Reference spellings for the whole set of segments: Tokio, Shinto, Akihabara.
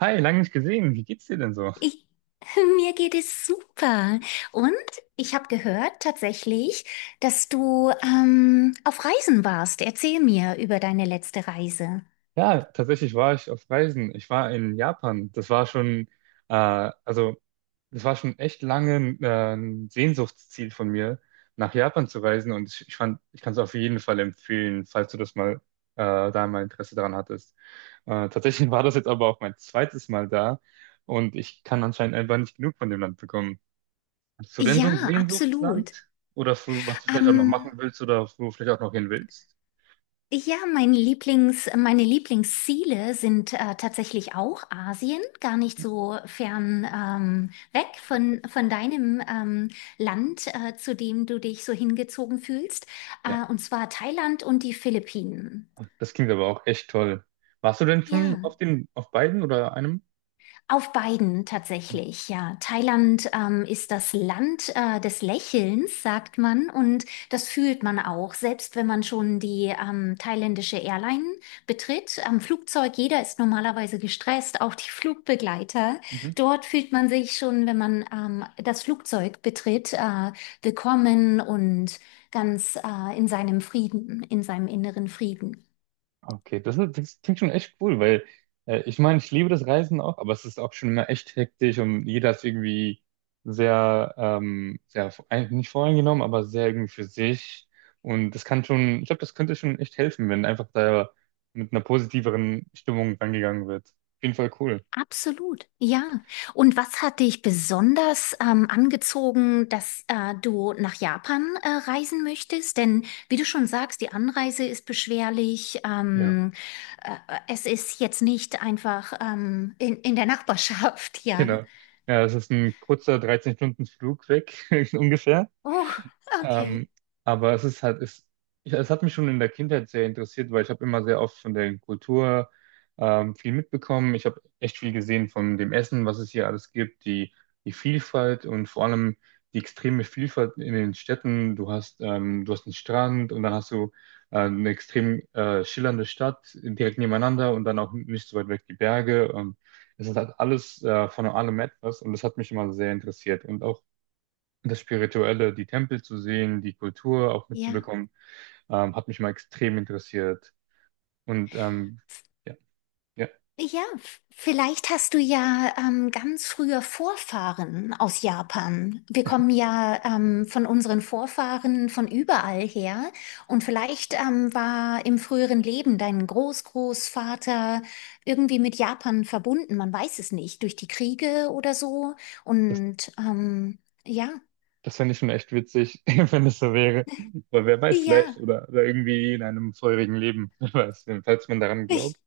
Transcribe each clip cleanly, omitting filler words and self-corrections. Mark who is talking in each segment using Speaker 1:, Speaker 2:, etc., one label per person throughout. Speaker 1: Hi, lange nicht gesehen. Wie geht's dir denn so?
Speaker 2: Ich, mir geht es super. Und ich habe gehört tatsächlich, dass du auf Reisen warst. Erzähl mir über deine letzte Reise.
Speaker 1: Ja, tatsächlich war ich auf Reisen. Ich war in Japan. Das war schon, äh, also, das war schon echt lange ein Sehnsuchtsziel von mir, nach Japan zu reisen. Und ich fand, ich kann es auf jeden Fall empfehlen, falls du da mal Interesse daran hattest. Tatsächlich war das jetzt aber auch mein zweites Mal da und ich kann anscheinend einfach nicht genug von dem Land bekommen. Hast du denn so ein
Speaker 2: Ja, absolut.
Speaker 1: Sehnsuchtsland? Oder was du vielleicht auch noch machen
Speaker 2: Ähm,
Speaker 1: willst oder wo du vielleicht auch noch hin willst?
Speaker 2: ja, meine Lieblingsziele sind tatsächlich auch Asien, gar nicht so fern weg von deinem Land, zu dem du dich so hingezogen fühlst, und zwar Thailand und die Philippinen.
Speaker 1: Das klingt aber auch echt toll. Warst du denn schon
Speaker 2: Ja.
Speaker 1: auf beiden oder einem?
Speaker 2: Auf beiden
Speaker 1: Ah,
Speaker 2: tatsächlich, ja. Thailand ist das Land des Lächelns, sagt man, und das fühlt man auch, selbst wenn man schon die thailändische Airline betritt. Am Flugzeug, jeder ist normalerweise gestresst, auch die Flugbegleiter.
Speaker 1: mhm.
Speaker 2: Dort fühlt man sich schon, wenn man das Flugzeug betritt, willkommen und ganz in seinem Frieden, in seinem inneren Frieden.
Speaker 1: Okay, das klingt schon echt cool, weil ich meine, ich liebe das Reisen auch, aber es ist auch schon immer echt hektisch und jeder ist irgendwie sehr, sehr eigentlich nicht voreingenommen, aber sehr irgendwie für sich. Und das kann schon, ich glaube, das könnte schon echt helfen, wenn einfach da mit einer positiveren Stimmung rangegangen wird. Auf jeden Fall cool.
Speaker 2: Absolut, ja. Und was hat dich besonders angezogen, dass du nach Japan reisen möchtest? Denn wie du schon sagst, die Anreise ist beschwerlich.
Speaker 1: Ja.
Speaker 2: Äh, Es ist jetzt nicht einfach in der Nachbarschaft, ja.
Speaker 1: Genau. Ja, es ist ein kurzer 13 Stunden Flug weg, ungefähr.
Speaker 2: Oh, okay,
Speaker 1: Ähm, aber es ist halt, ja, es hat mich schon in der Kindheit sehr interessiert, weil ich habe immer sehr oft von der Kultur viel mitbekommen. Ich habe echt viel gesehen von dem Essen, was es hier alles gibt, die Vielfalt und vor allem die extreme Vielfalt in den Städten. Du hast einen Strand und dann hast du eine extrem schillernde Stadt direkt nebeneinander und dann auch nicht so weit weg die Berge. Es hat alles von allem etwas und das hat mich immer sehr interessiert und auch das Spirituelle, die Tempel zu sehen, die Kultur auch
Speaker 2: ja.
Speaker 1: mitzubekommen, hat mich mal extrem interessiert. Und ähm, ja, ja,
Speaker 2: Ja, vielleicht hast du ja ganz frühe Vorfahren aus Japan. Wir kommen ja von unseren Vorfahren von überall her. Und vielleicht war im früheren Leben dein Großgroßvater irgendwie mit Japan verbunden. Man weiß es nicht, durch die Kriege oder so.
Speaker 1: das,
Speaker 2: Und ähm, ja,
Speaker 1: Das fände ich schon echt witzig, wenn es so wäre. Weil wer weiß, vielleicht
Speaker 2: ja,
Speaker 1: oder, oder irgendwie in einem vorherigen Leben, wer weiß, falls man daran glaubt,
Speaker 2: ich,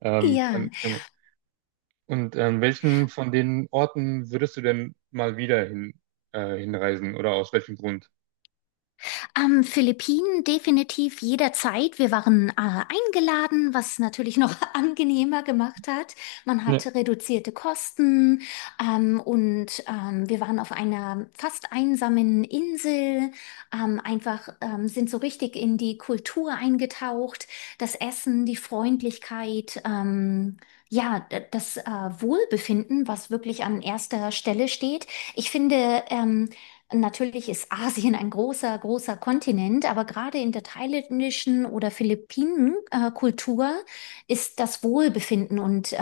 Speaker 2: ja.
Speaker 1: kann man. Und welchen von den Orten würdest du denn mal wieder hinreisen oder aus welchem Grund?
Speaker 2: Philippinen definitiv jederzeit. Wir waren eingeladen, was natürlich noch angenehmer gemacht hat. Man
Speaker 1: Ja.
Speaker 2: hatte reduzierte Kosten wir waren auf einer fast einsamen Insel. Einfach sind so richtig in die Kultur eingetaucht. Das Essen, die Freundlichkeit, ja, das Wohlbefinden, was wirklich an erster Stelle steht. Ich finde, natürlich ist Asien ein großer, großer Kontinent, aber gerade in der thailändischen oder Philippinen-Kultur ist das Wohlbefinden und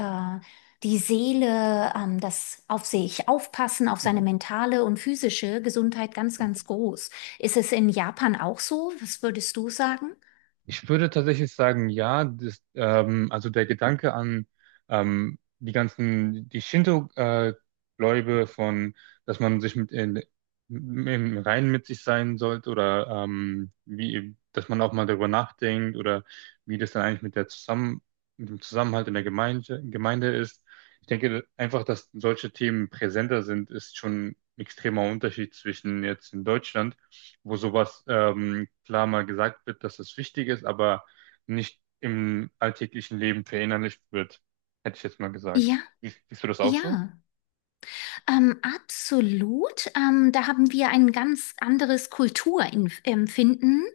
Speaker 2: die Seele, das auf sich aufpassen, auf seine mentale und physische Gesundheit ganz, ganz groß. Ist es in Japan auch so? Was würdest du sagen?
Speaker 1: Ich würde tatsächlich sagen, ja, also der Gedanke an die Shinto-Gläube von, dass man sich mit in, im Reinen mit sich sein sollte oder dass man auch mal darüber nachdenkt oder wie das dann eigentlich mit dem Zusammenhalt in der Gemeinde ist. Ich denke einfach, dass solche Themen präsenter sind, ist schon ein extremer Unterschied zwischen jetzt in Deutschland, wo sowas klar mal gesagt wird, dass es wichtig ist, aber nicht im alltäglichen Leben verinnerlicht wird, hätte ich jetzt mal
Speaker 2: Ja,
Speaker 1: gesagt. Siehst du das auch
Speaker 2: ja.
Speaker 1: so?
Speaker 2: Absolut. Da haben wir ein ganz anderes Kulturempfinden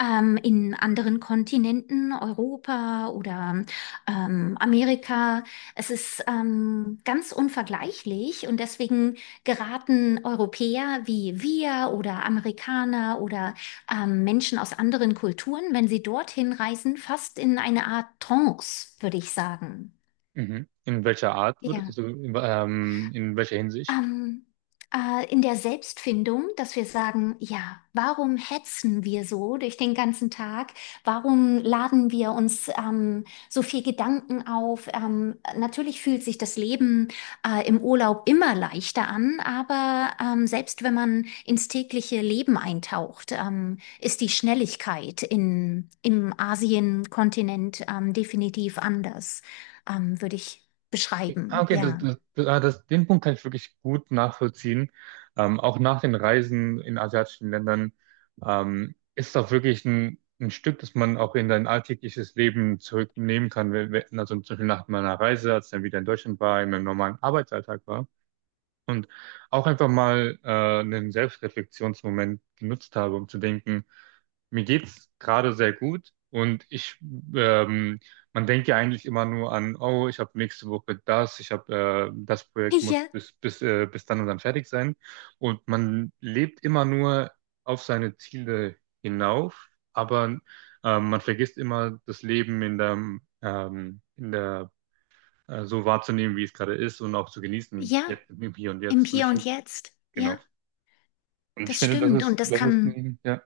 Speaker 2: in anderen Kontinenten, Europa oder Amerika. Es ist ganz unvergleichlich und deswegen geraten Europäer wie wir oder Amerikaner oder Menschen aus anderen Kulturen, wenn sie dorthin reisen, fast in eine Art Trance, würde ich sagen.
Speaker 1: Mhm. In welcher
Speaker 2: Ja.
Speaker 1: Hinsicht?
Speaker 2: Ähm, in der Selbstfindung, dass wir sagen, ja, warum hetzen wir so durch den ganzen Tag? Warum laden wir uns so viel Gedanken auf? Natürlich fühlt sich das Leben im Urlaub immer leichter an, aber selbst wenn man ins tägliche Leben eintaucht, ist die Schnelligkeit im Asienkontinent definitiv anders, würde ich
Speaker 1: Ah,
Speaker 2: beschreiben.
Speaker 1: okay,
Speaker 2: Ja.
Speaker 1: den Punkt kann ich wirklich gut nachvollziehen. Auch nach den Reisen in asiatischen Ländern ist das wirklich ein Stück, das man auch in dein alltägliches Leben zurücknehmen kann. Also zum Beispiel nach meiner Reise, als ich dann wieder in Deutschland war, in meinem normalen Arbeitsalltag war und auch einfach mal einen Selbstreflexionsmoment genutzt habe, um zu denken, mir geht's gerade sehr gut ähm, Man denkt ja eigentlich immer nur an, oh, ich habe nächste Woche das, ich habe das Projekt muss
Speaker 2: Ja,
Speaker 1: bis bis dann und dann fertig sein und man lebt immer nur auf seine Ziele hinauf, aber man vergisst immer das Leben in der so wahrzunehmen, wie es gerade ist und auch zu genießen,
Speaker 2: ja.
Speaker 1: jetzt im Hier und
Speaker 2: Im
Speaker 1: Jetzt. Und
Speaker 2: Hier
Speaker 1: ich
Speaker 2: und
Speaker 1: finde,
Speaker 2: Jetzt,
Speaker 1: genau.
Speaker 2: ja,
Speaker 1: Und ich
Speaker 2: das
Speaker 1: finde,
Speaker 2: stimmt. Und das
Speaker 1: das ist,
Speaker 2: kann,
Speaker 1: ein- ja,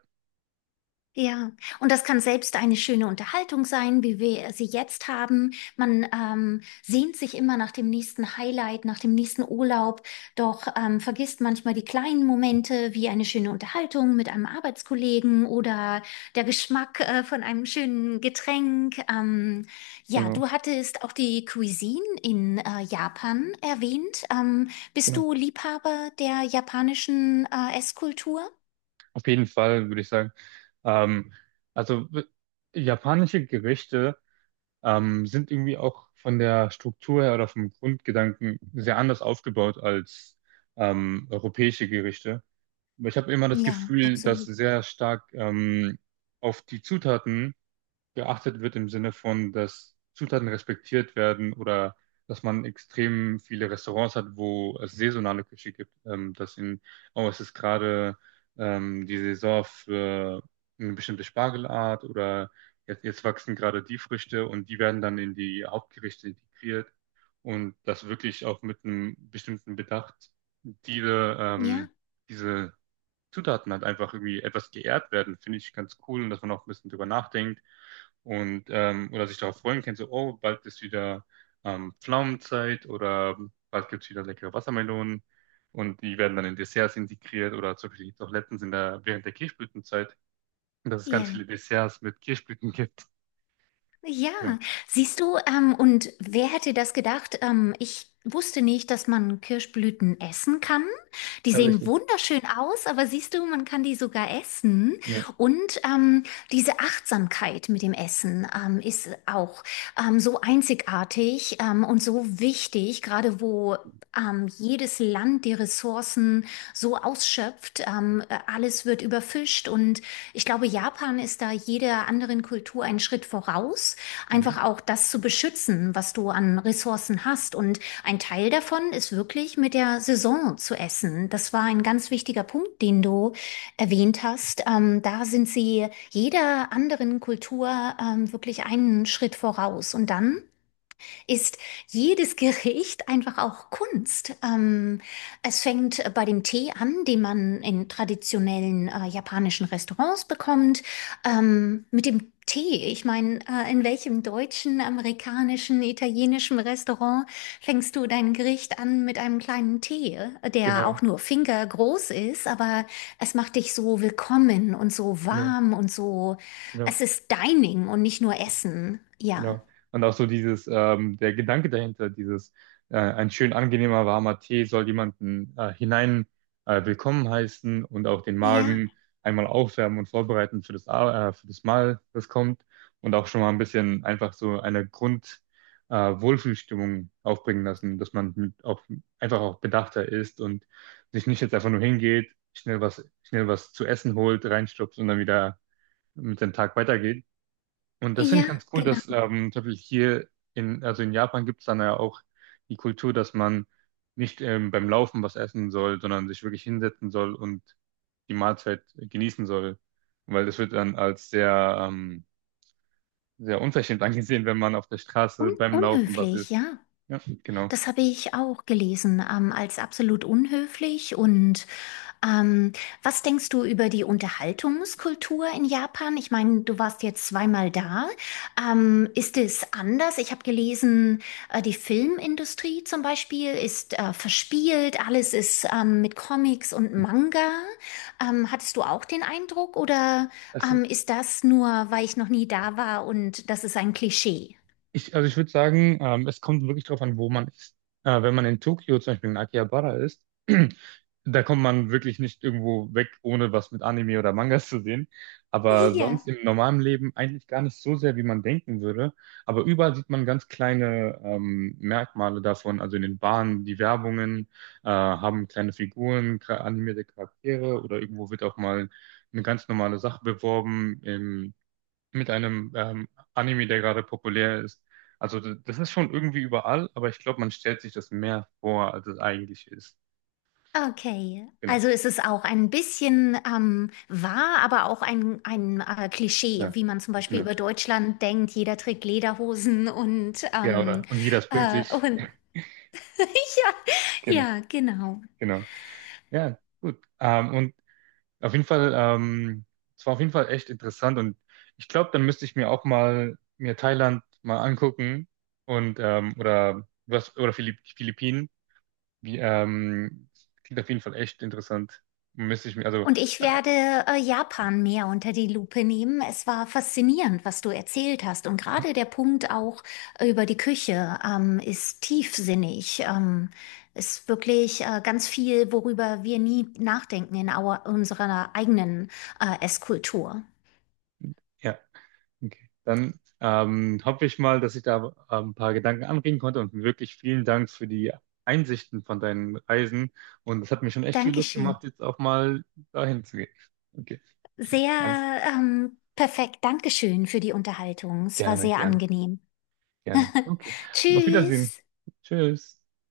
Speaker 2: ja, und das kann selbst eine schöne Unterhaltung sein, wie wir sie jetzt haben. Man sehnt sich immer nach dem nächsten Highlight, nach dem nächsten Urlaub, doch vergisst manchmal die kleinen Momente, wie eine schöne Unterhaltung mit einem Arbeitskollegen oder der Geschmack von einem schönen Getränk. Ja,
Speaker 1: genau,
Speaker 2: du hattest auch die Cuisine in Japan erwähnt. Bist
Speaker 1: genau.
Speaker 2: du Liebhaber der japanischen Esskultur?
Speaker 1: Auf jeden Fall, würde ich sagen. Ähm, also, w- Japanische Gerichte sind irgendwie auch von der Struktur her oder vom Grundgedanken sehr anders aufgebaut als europäische Gerichte. Aber ich habe immer das
Speaker 2: Ja,
Speaker 1: Gefühl, dass
Speaker 2: absolut.
Speaker 1: sehr stark auf die Zutaten geachtet wird im Sinne von, dass Zutaten respektiert werden oder dass man extrem viele Restaurants hat, wo es saisonale Küche gibt, oh, es ist gerade die Saison für eine bestimmte Spargelart oder jetzt wachsen gerade die Früchte und die werden dann in die Hauptgerichte integriert und das wirklich auch mit einem bestimmten Bedacht, diese, ähm,
Speaker 2: Ja,
Speaker 1: diese Zutaten halt einfach irgendwie etwas geehrt werden, finde ich ganz cool und dass man auch ein bisschen drüber nachdenkt und oder sich darauf freuen kann, so, oh, bald ist wieder Pflaumenzeit oder bald gibt es wieder leckere Wassermelonen und die werden dann in Desserts integriert oder zum Beispiel jetzt auch letztens während der Kirschblütenzeit, dass es ganz
Speaker 2: ja.
Speaker 1: viele Desserts mit Kirschblüten gibt.
Speaker 2: Ja,
Speaker 1: Ja,
Speaker 2: siehst du, und wer hätte das gedacht? Ich wusste nicht, dass man Kirschblüten essen kann. Die sehen
Speaker 1: tatsächlich.
Speaker 2: wunderschön aus, aber siehst du, man kann die sogar essen.
Speaker 1: Ja,
Speaker 2: Und diese Achtsamkeit mit dem Essen ist auch so einzigartig und so wichtig, gerade wo jedes Land die Ressourcen so ausschöpft. Alles wird überfischt und ich glaube, Japan ist da jeder anderen Kultur einen Schritt voraus,
Speaker 1: mhm.
Speaker 2: einfach auch das zu beschützen, was du an Ressourcen hast. Und ein Teil davon ist wirklich mit der Saison zu essen. Das war ein ganz wichtiger Punkt, den du erwähnt hast. Da sind sie jeder anderen Kultur wirklich einen Schritt voraus. Und dann ist jedes Gericht einfach auch Kunst. Es fängt bei dem Tee an, den man in traditionellen japanischen Restaurants bekommt. Mit dem Tee, ich meine, in welchem deutschen, amerikanischen, italienischen Restaurant fängst du dein Gericht an mit einem kleinen Tee, der auch
Speaker 1: Genau,
Speaker 2: nur fingergroß ist, aber es macht dich so willkommen und so
Speaker 1: genau,
Speaker 2: warm und so, es
Speaker 1: genau.
Speaker 2: ist Dining und nicht nur Essen. Ja.
Speaker 1: Genau. Und auch so dieses, der Gedanke dahinter, dieses, ein schön angenehmer warmer Tee soll jemanden hinein willkommen heißen und auch den
Speaker 2: Ja.
Speaker 1: Magen einmal aufwärmen und vorbereiten für das, für das Mahl, das kommt. Und auch schon mal ein bisschen einfach so eine Wohlfühlstimmung aufbringen lassen, dass man einfach auch bedachter ist und sich nicht jetzt einfach nur hingeht, schnell was zu essen holt, reinstopft und dann wieder mit dem Tag weitergeht, und das finde ich
Speaker 2: Ja,
Speaker 1: ganz cool,
Speaker 2: genau.
Speaker 1: dass zum Beispiel also in Japan gibt es dann ja auch die Kultur, dass man nicht beim Laufen was essen soll, sondern sich wirklich hinsetzen soll und die Mahlzeit genießen soll. Weil das wird dann als sehr unverschämt angesehen, wenn man auf der
Speaker 2: Un
Speaker 1: Straße beim Laufen was
Speaker 2: unhöflich,
Speaker 1: isst.
Speaker 2: ja.
Speaker 1: Ja, genau.
Speaker 2: Das habe ich auch gelesen, als absolut unhöflich. Und ähm, was denkst du über die Unterhaltungskultur in Japan? Ich meine, du warst jetzt zweimal da. Ist es anders? Ich habe gelesen, die Filmindustrie zum Beispiel ist verspielt, alles ist mit Comics und Manga. Hattest du auch den Eindruck oder
Speaker 1: Es,
Speaker 2: ist das nur, weil ich noch nie da war und das ist ein Klischee?
Speaker 1: Ich, also ich würde sagen, es kommt wirklich drauf an, wo man ist. Wenn man in Tokio zum Beispiel in Akihabara ist, da kommt man wirklich nicht irgendwo weg, ohne was mit Anime oder Mangas zu sehen. Aber sonst
Speaker 2: Ja,
Speaker 1: im normalen Leben eigentlich gar nicht so sehr, wie man denken würde. Aber überall sieht man ganz kleine Merkmale davon. Also in den Bahnen, die Werbungen haben kleine Figuren, animierte Charaktere, oder irgendwo wird auch mal eine ganz normale Sache beworben mit einem Anime, der gerade populär ist. Also das ist schon irgendwie überall, aber ich glaube, man stellt sich das mehr vor, als es eigentlich ist.
Speaker 2: okay.
Speaker 1: Genau.
Speaker 2: Also es ist auch ein bisschen wahr, aber auch ein Klischee,
Speaker 1: Ja.
Speaker 2: wie man zum Beispiel
Speaker 1: Genau.
Speaker 2: über Deutschland denkt, jeder trägt Lederhosen und,
Speaker 1: Ja,
Speaker 2: ähm,
Speaker 1: oder? Und jeder ist
Speaker 2: äh,
Speaker 1: pünktlich.
Speaker 2: und ja,
Speaker 1: Genau,
Speaker 2: ja, genau.
Speaker 1: genau. Ja, gut. Auf jeden Fall, es war auf jeden Fall echt interessant und ich glaube, dann müsste ich mir auch mal mir Thailand mal angucken und oder Philippinen. Wie, klingt auf jeden Fall echt interessant. Müsste ich mir, also
Speaker 2: Und ich
Speaker 1: äh,
Speaker 2: werde Japan mehr unter die Lupe nehmen. Es war faszinierend, was du erzählt hast. Und gerade der Punkt auch über die Küche ist tiefsinnig. Ist wirklich ganz viel, worüber wir nie nachdenken in unserer eigenen Esskultur.
Speaker 1: ja. Okay. Dann hoffe ich mal, dass ich da ein paar Gedanken anregen konnte und wirklich vielen Dank für die Einsichten von deinen Reisen. Und das hat mir schon echt viel Lust
Speaker 2: Dankeschön.
Speaker 1: gemacht, jetzt auch mal dahin zu gehen. Okay, alles
Speaker 2: Sehr perfekt. Dankeschön für die Unterhaltung. Es war
Speaker 1: gerne,
Speaker 2: sehr
Speaker 1: gerne,
Speaker 2: angenehm.
Speaker 1: gerne. Okay, auf Wiedersehen.
Speaker 2: Tschüss.
Speaker 1: Tschüss.